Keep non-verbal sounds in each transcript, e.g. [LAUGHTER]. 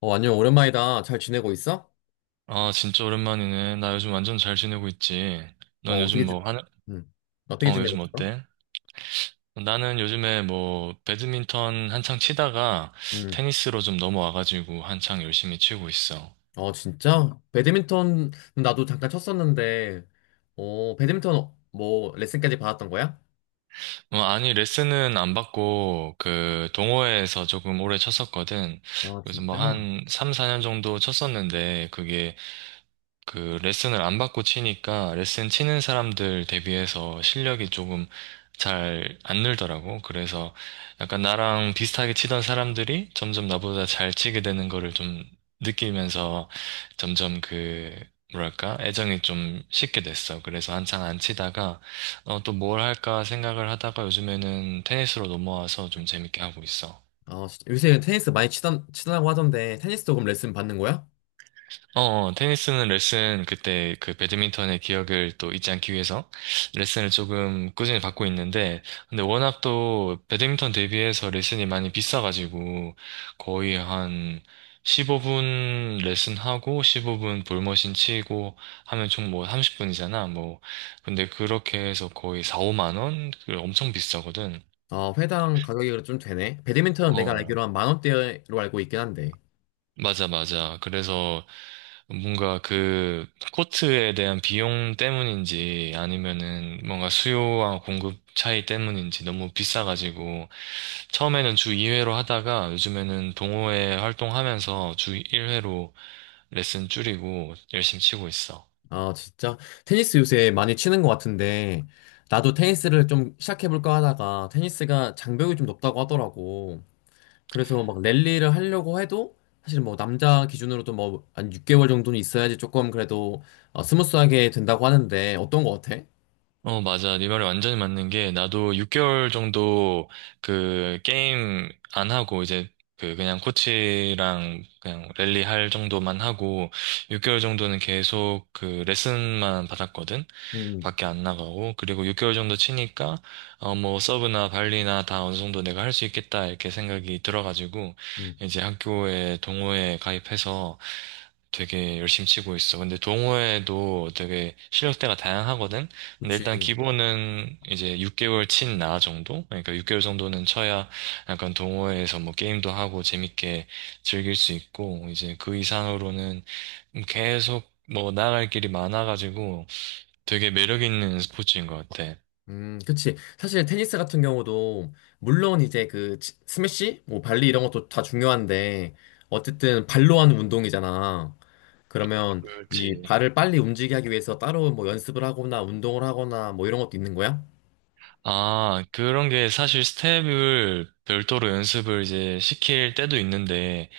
안녕, 오랜만이다. 잘 지내고 있어? 아, 진짜 오랜만이네. 나 요즘 완전 잘 지내고 있지. 넌 어, 어떻게 요즘 지, 뭐 하는, 음, 어떻게 어, 지내고 요즘 있어? 어때? 나는 요즘에 뭐, 배드민턴 한창 치다가 음, 테니스로 좀 넘어와가지고 한창 열심히 치고 있어. 진짜? 배드민턴, 나도 잠깐 쳤었는데, 배드민턴, 뭐, 레슨까지 받았던 거야? 뭐, 아니, 레슨은 안 받고, 그, 동호회에서 조금 오래 쳤었거든. 아, 그래서 뭐 진짜? 한 3, 4년 정도 쳤었는데, 그게 그 레슨을 안 받고 치니까 레슨 치는 사람들 대비해서 실력이 조금 잘 안 늘더라고. 그래서 약간 나랑 비슷하게 치던 사람들이 점점 나보다 잘 치게 되는 거를 좀 느끼면서 점점 그 뭐랄까 애정이 좀 식게 됐어. 그래서 한창 안 치다가 어, 또 뭘 할까 생각을 하다가 요즘에는 테니스로 넘어와서 좀 재밌게 하고 있어. 아, 진짜. 요새 테니스 많이 치더라고 하던데, 테니스도 그럼 레슨 받는 거야? 어, 어, 테니스는 레슨, 그때 그 배드민턴의 기억을 또 잊지 않기 위해서 레슨을 조금 꾸준히 받고 있는데, 근데 워낙 또 배드민턴 대비해서 레슨이 많이 비싸가지고, 거의 한 15분 레슨하고, 15분 볼머신 치고 하면 총 뭐 30분이잖아, 뭐. 근데 그렇게 해서 거의 4, 5만 원? 그 엄청 비싸거든. 아, 회당 가격이 좀 되네. 배드민턴은 내가 알기로 어. 한 만 원대로 알고 있긴 한데. 맞아, 맞아. 그래서 뭔가 그 코트에 대한 비용 때문인지 아니면은 뭔가 수요와 공급 차이 때문인지 너무 비싸가지고 처음에는 주 2회로 하다가 요즘에는 동호회 활동하면서 주 1회로 레슨 줄이고 열심히 치고 있어. 아, 진짜? 테니스 요새 많이 치는 것 같은데, 나도 테니스를 좀 시작해볼까 하다가, 테니스가 장벽이 좀 높다고 하더라고. 그래서 막 랠리를 하려고 해도, 사실 뭐 남자 기준으로도 뭐 한 6개월 정도는 있어야지 조금 그래도 스무스하게 된다고 하는데, 어떤 거 같아? 어, 맞아. 네 말이 완전히 맞는 게, 나도 6개월 정도 그 게임 안 하고, 이제 그 그냥 코치랑 그냥 랠리 할 정도만 하고, 6개월 정도는 계속 그 레슨만 받았거든? 음, 밖에 안 나가고 그리고 6개월 정도 치니까 어 뭐 서브나 발리나 다 어느 정도 내가 할 수 있겠다 이렇게 생각이 들어가지고 음, 이제 학교에 동호회에 가입해서 되게 열심히 치고 있어. 근데 동호회도 되게 실력대가 다양하거든. 근데 일단 그치. 기본은 이제 6개월 친 나 정도? 그러니까 6개월 정도는 쳐야 약간 동호회에서 뭐 게임도 하고 재밌게 즐길 수 있고 이제 그 이상으로는 계속 뭐 나아갈 길이 많아가지고 되게 매력 있는 스포츠인 것 같아. 그치. 사실 테니스 같은 경우도, 물론 이제 그 스매시? 뭐 발리 이런 것도 다 중요한데, 어쨌든 발로 하는 운동이잖아. 그러면 이 그렇지. 발을 빨리 움직이게 하기 위해서 따로 뭐 연습을 하거나 운동을 하거나 뭐 이런 것도 있는 거야? 아, 그런 게 사실 스텝을 별도로 연습을 이제 시킬 때도 있는데,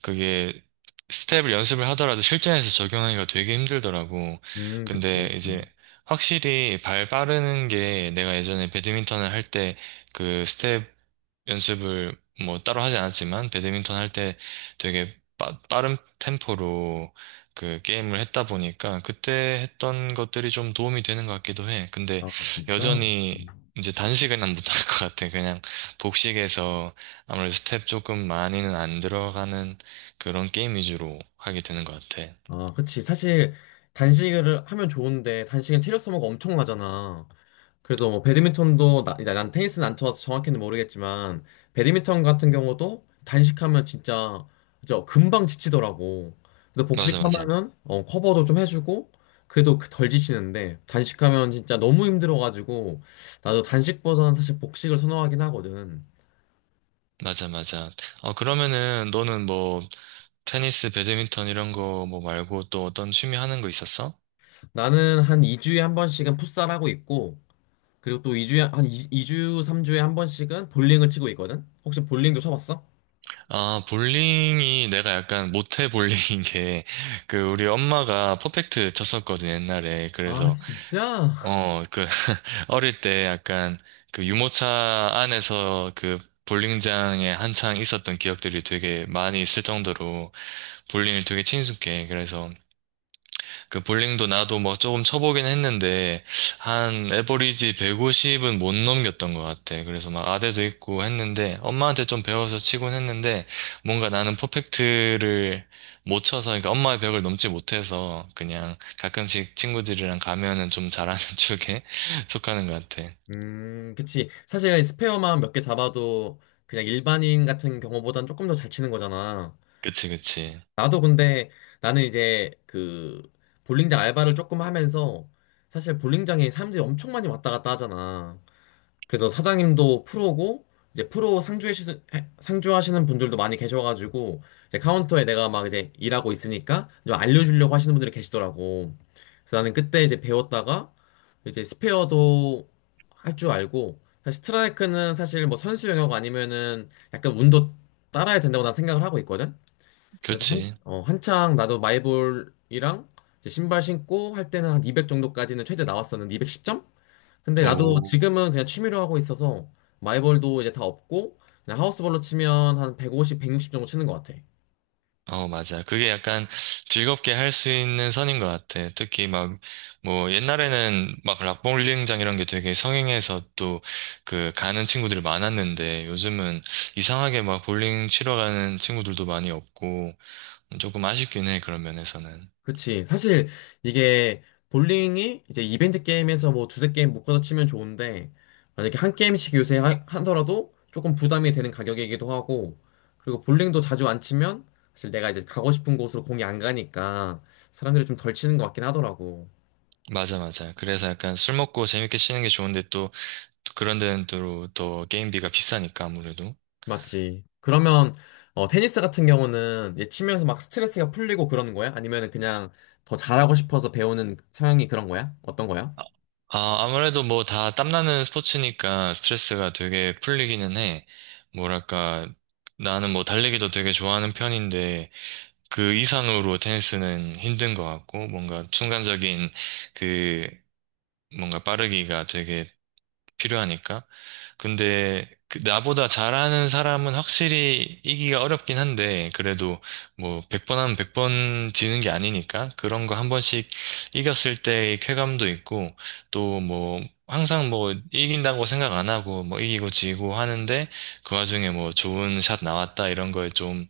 그게 스텝을 연습을 하더라도 실전에서 적용하기가 되게 힘들더라고. 그치, 근데 그치. 이제 확실히 발 빠르는 게 내가 예전에 배드민턴을 할 때 그 스텝 연습을 뭐 따로 하지 않았지만 배드민턴 할 때 되게 빠른 템포로 그 게임을 했다 보니까 그때 했던 것들이 좀 도움이 되는 것 같기도 해. 근데 아, 진짜? 여전히 음. 이제 단식은 못할 것 같아. 그냥 복식에서 아무래도 스텝 조금 많이는 안 들어가는 그런 게임 위주로 하게 되는 것 같아. 아, 그치. 사실 단식을 하면 좋은데 단식은 체력 소모가 엄청나잖아. 그래서 뭐 배드민턴도 난 테니스는 안 쳐서 정확히는 모르겠지만 배드민턴 같은 경우도 단식하면 진짜 저 금방 지치더라고. 근데 맞아, 맞아. 복식하면은 커버도 좀 해주고 그래도 그덜 지치는데 단식하면 진짜 너무 힘들어가지고 나도 단식보다는 사실 복식을 선호하긴 하거든. 맞아, 맞아. 어, 그러면은 너는 뭐 테니스, 배드민턴 이런 거 뭐 말고 또 어떤 취미 하는 거 있었어? 나는 한 2주에 한 번씩은 풋살하고 있고 그리고 또 2주에 한 2, 주 3주에 한 번씩은 볼링을 치고 있거든. 혹시 볼링도 쳐봤어? 아, 볼링이 내가 약간 못해 볼링인 게, 그, 우리 엄마가 퍼펙트 쳤었거든, 옛날에. 아, 그래서, 진짜? 어, 그, [LAUGHS] 어릴 때 약간, 그 유모차 안에서 그 볼링장에 한창 있었던 기억들이 되게 많이 있을 정도로 볼링을 되게 친숙해. 그래서, 그 볼링도 나도 뭐 조금 쳐보긴 했는데 한 에버리지 150은 못 넘겼던 것 같아. 그래서 막 아대도 있고 했는데 엄마한테 좀 배워서 치곤 했는데 뭔가 나는 퍼펙트를 못 쳐서 그러니까 엄마의 벽을 넘지 못해서 그냥 가끔씩 친구들이랑 가면은 좀 잘하는 [LAUGHS] 쪽에 속하는 것 같아. 그치. 사실 스페어만 몇 개 잡아도 그냥 일반인 같은 경우보단 조금 더 잘 치는 거잖아. 그치 그치. 나도 근데 나는 이제 그 볼링장 알바를 조금 하면서 사실 볼링장에 사람들이 엄청 많이 왔다 갔다 하잖아. 그래서 사장님도 프로고 이제 프로 상주하시는 분들도 많이 계셔가지고 이제 카운터에 내가 막 이제 일하고 있으니까 좀 알려주려고 하시는 분들이 계시더라고. 그래서 나는 그때 이제 배웠다가 이제 스페어도 할 줄 알고 사실 스트라이크는 사실 뭐 선수 영역 아니면은 약간 운도 따라야 된다고 난 생각을 하고 있거든. 그래서 그치. 한창 나도 마이볼이랑 이제 신발 신고 할 때는 한 200 정도까지는 최대 나왔었는데 210점? 근데 나도 오. 지금은 그냥 취미로 하고 있어서 마이벌도 이제 다 없고 그냥 하우스볼로 치면 한 150, 160 정도 치는 것 같아. 어, 맞아. 그게 약간 즐겁게 할 수 있는 선인 것 같아. 특히 막, 뭐, 옛날에는 막 락볼링장 이런 게 되게 성행해서 또 그 가는 친구들이 많았는데 요즘은 이상하게 막 볼링 치러 가는 친구들도 많이 없고 조금 아쉽긴 해, 그런 면에서는. 그치. 사실 이게 볼링이 이제 이벤트 게임에서 뭐 두세 게임 묶어서 치면 좋은데 만약에 한 게임씩 요새 하더라도 조금 부담이 되는 가격이기도 하고 그리고 볼링도 자주 안 치면 사실 내가 이제 가고 싶은 곳으로 공이 안 가니까 사람들이 좀 덜 치는 것 같긴 하더라고. 맞아, 맞아. 그래서 약간 술 먹고 재밌게 치는 게 좋은데 또 그런 데는 또, 또 게임비가 비싸니까 아무래도. 맞지. 그러면 테니스 같은 경우는 이제 치면서 막 스트레스가 풀리고 그러는 거야? 아니면 그냥 더 잘하고 싶어서 배우는 성향이 그런 거야? 어떤 거야? 아, 아무래도 뭐 다 땀나는 스포츠니까 스트레스가 되게 풀리기는 해. 뭐랄까, 나는 뭐 달리기도 되게 좋아하는 편인데 그 이상으로 테니스는 힘든 것 같고 뭔가 순간적인 그 뭔가 빠르기가 되게 필요하니까 근데 그 나보다 잘하는 사람은 확실히 이기가 어렵긴 한데 그래도 뭐 100번 하면 100번 지는 게 아니니까 그런 거 한 번씩 이겼을 때의 쾌감도 있고 또 뭐 항상 뭐 이긴다고 생각 안 하고 뭐 이기고 지고 하는데 그 와중에 뭐 좋은 샷 나왔다 이런 거에 좀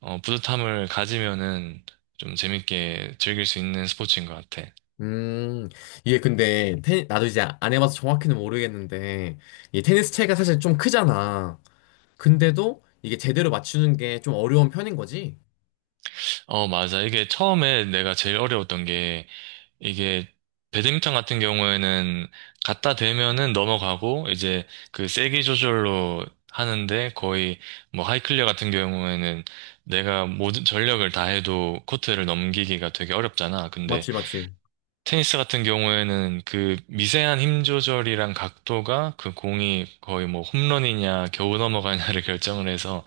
어, 뿌듯함을 가지면은 좀 재밌게 즐길 수 있는 스포츠인 것 같아. 음, 이게 근데 테 나도 이제 안 해봐서 정확히는 모르겠는데 이 테니스 채가 사실 좀 크잖아. 근데도 이게 제대로 맞추는 게 좀 어려운 편인 거지? 어, 맞아. 이게 처음에 내가 제일 어려웠던 게 이게 배드민턴 같은 경우에는 갖다 대면은 넘어가고 이제 그 세기 조절로 하는데 거의 뭐 하이클리어 같은 경우에는 내가 모든 전력을 다해도 코트를 넘기기가 되게 어렵잖아. 근데 맞지, 맞지. 테니스 같은 경우에는 그 미세한 힘 조절이랑 각도가 그 공이 거의 뭐 홈런이냐 겨우 넘어가냐를 [LAUGHS] 결정을 해서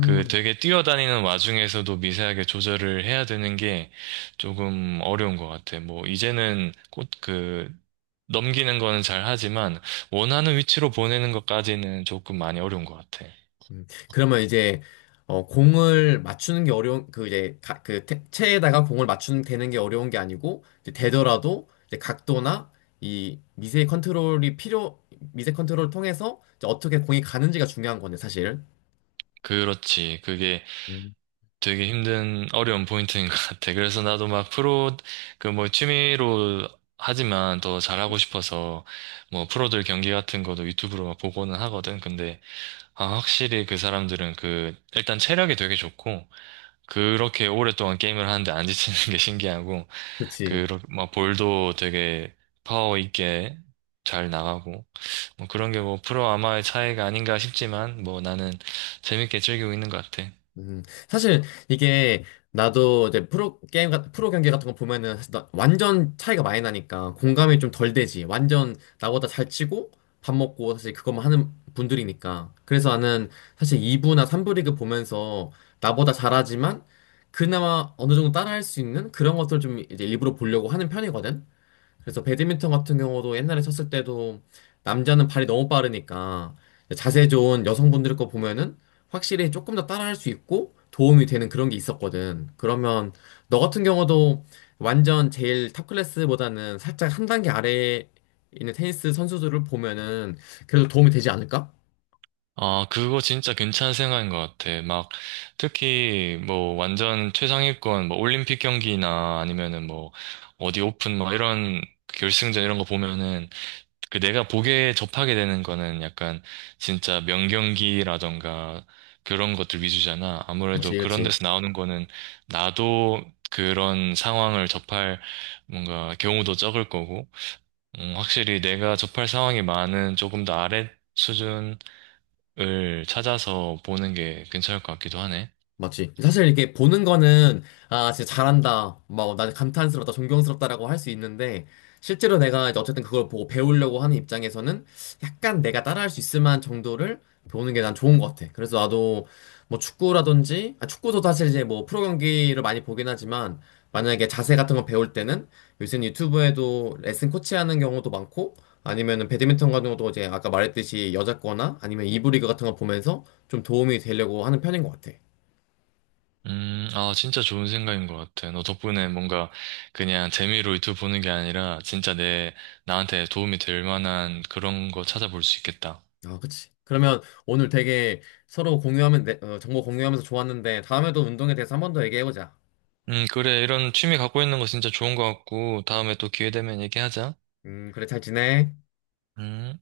그 되게 뛰어다니는 와중에서도 미세하게 조절을 해야 되는 게 조금 어려운 것 같아. 뭐 이제는 곧그 넘기는 거는 잘 하지만 원하는 위치로 보내는 것까지는 조금 많이 어려운 것 같아. 음, 그러면 이제 공을 맞추는 게 어려운 그 이제 그 체에다가 공을 맞추는 되는 게 어려운 게 아니고 이제 되더라도 이제 각도나 이 미세 컨트롤이 필요 미세 컨트롤을 통해서 이제 어떻게 공이 가는지가 중요한 거네 사실. 그렇지. 그게 음. 되게 힘든 어려운 포인트인 [LAUGHS] 것 같아. 그래서 나도 막 프로 그 뭐 취미로 하지만 더 잘하고 싶어서 뭐 프로들 경기 같은 것도 유튜브로 막 보고는 하거든. 근데 아, 확실히 그 사람들은 그 일단 체력이 되게 좋고 그렇게 오랫동안 게임을 하는데 안 지치는 게 [LAUGHS] 신기하고 그치. 그막 볼도 되게 파워 있게 잘 나가고 뭐 그런 게 뭐 프로 아마의 차이가 아닌가 싶지만 뭐 나는 재밌게 즐기고 있는 것 같아. 사실 이게 나도 이제 프로 경기 같은 거 보면은 사실 완전 차이가 많이 나니까 공감이 좀 덜 되지. 완전 나보다 잘 치고 밥 먹고 사실 그것만 하는 분들이니까. 그래서 나는 사실 2부나 3부 리그 보면서 나보다 잘하지만 그나마 어느 정도 따라할 수 있는 그런 것들 좀 이제 일부러 보려고 하는 편이거든. 그래서 배드민턴 같은 경우도 옛날에 쳤을 때도 남자는 발이 너무 빠르니까 자세 좋은 여성분들 거 보면은 확실히 조금 더 따라할 수 있고 도움이 되는 그런 게 있었거든. 그러면 너 같은 경우도 완전 제일 탑 클래스보다는 살짝 한 단계 아래에 있는 테니스 선수들을 보면은 그래도 도움이 되지 않을까? 아, 그거 진짜 괜찮은 생각인 것 같아. 막, 특히, 뭐, 완전 최상위권, 뭐, 올림픽 경기나 아니면은 뭐, 어디 오픈, 뭐, 이런 결승전 이런 거 보면은, 그 내가 보게 접하게 되는 거는 약간, 진짜 명경기라던가, 그런 것들 위주잖아. 그렇지, 아무래도 그런 그렇지. 데서 나오는 거는, 나도 그런 상황을 접할, 뭔가, 경우도 적을 거고, 확실히 내가 접할 상황이 많은 조금 더 아래 수준, 을 찾아서 보는 게 괜찮을 것 같기도 하네. 맞지. 사실 이렇게 보는 거는, 아, 진짜 잘한다. 막, 나 감탄스럽다, 존경스럽다라고 할 수 있는데, 실제로 내가 이제 어쨌든 그걸 보고 배우려고 하는 입장에서는 약간 내가 따라할 수 있을 만한 정도를 보는 게 난 좋은 것 같아. 그래서 나도 뭐 축구라든지, 아, 축구도 사실 이제 뭐 프로 경기를 많이 보긴 하지만, 만약에 자세 같은 거 배울 때는 요즘 유튜브에도 레슨 코치 하는 경우도 많고, 아니면은 배드민턴 같은 것도 이제 아까 말했듯이 여자 거나 아니면 2부 리그 같은 거 보면서 좀 도움이 되려고 하는 편인 것 같아. 아, 진짜 좋은 생각인 것 같아. 너 덕분에 뭔가 그냥 재미로 유튜브 보는 게 아니라 진짜 내, 나한테 도움이 될 만한 그런 거 찾아볼 수 있겠다. 아, 그치. 그러면 오늘 되게 서로 정보 공유하면서 좋았는데, 다음에도 운동에 대해서 한 번 더 얘기해보자. 그래. 이런 취미 갖고 있는 거 진짜 좋은 것 같고, 다음에 또 기회 되면 얘기하자. 그래, 잘 지내. 음.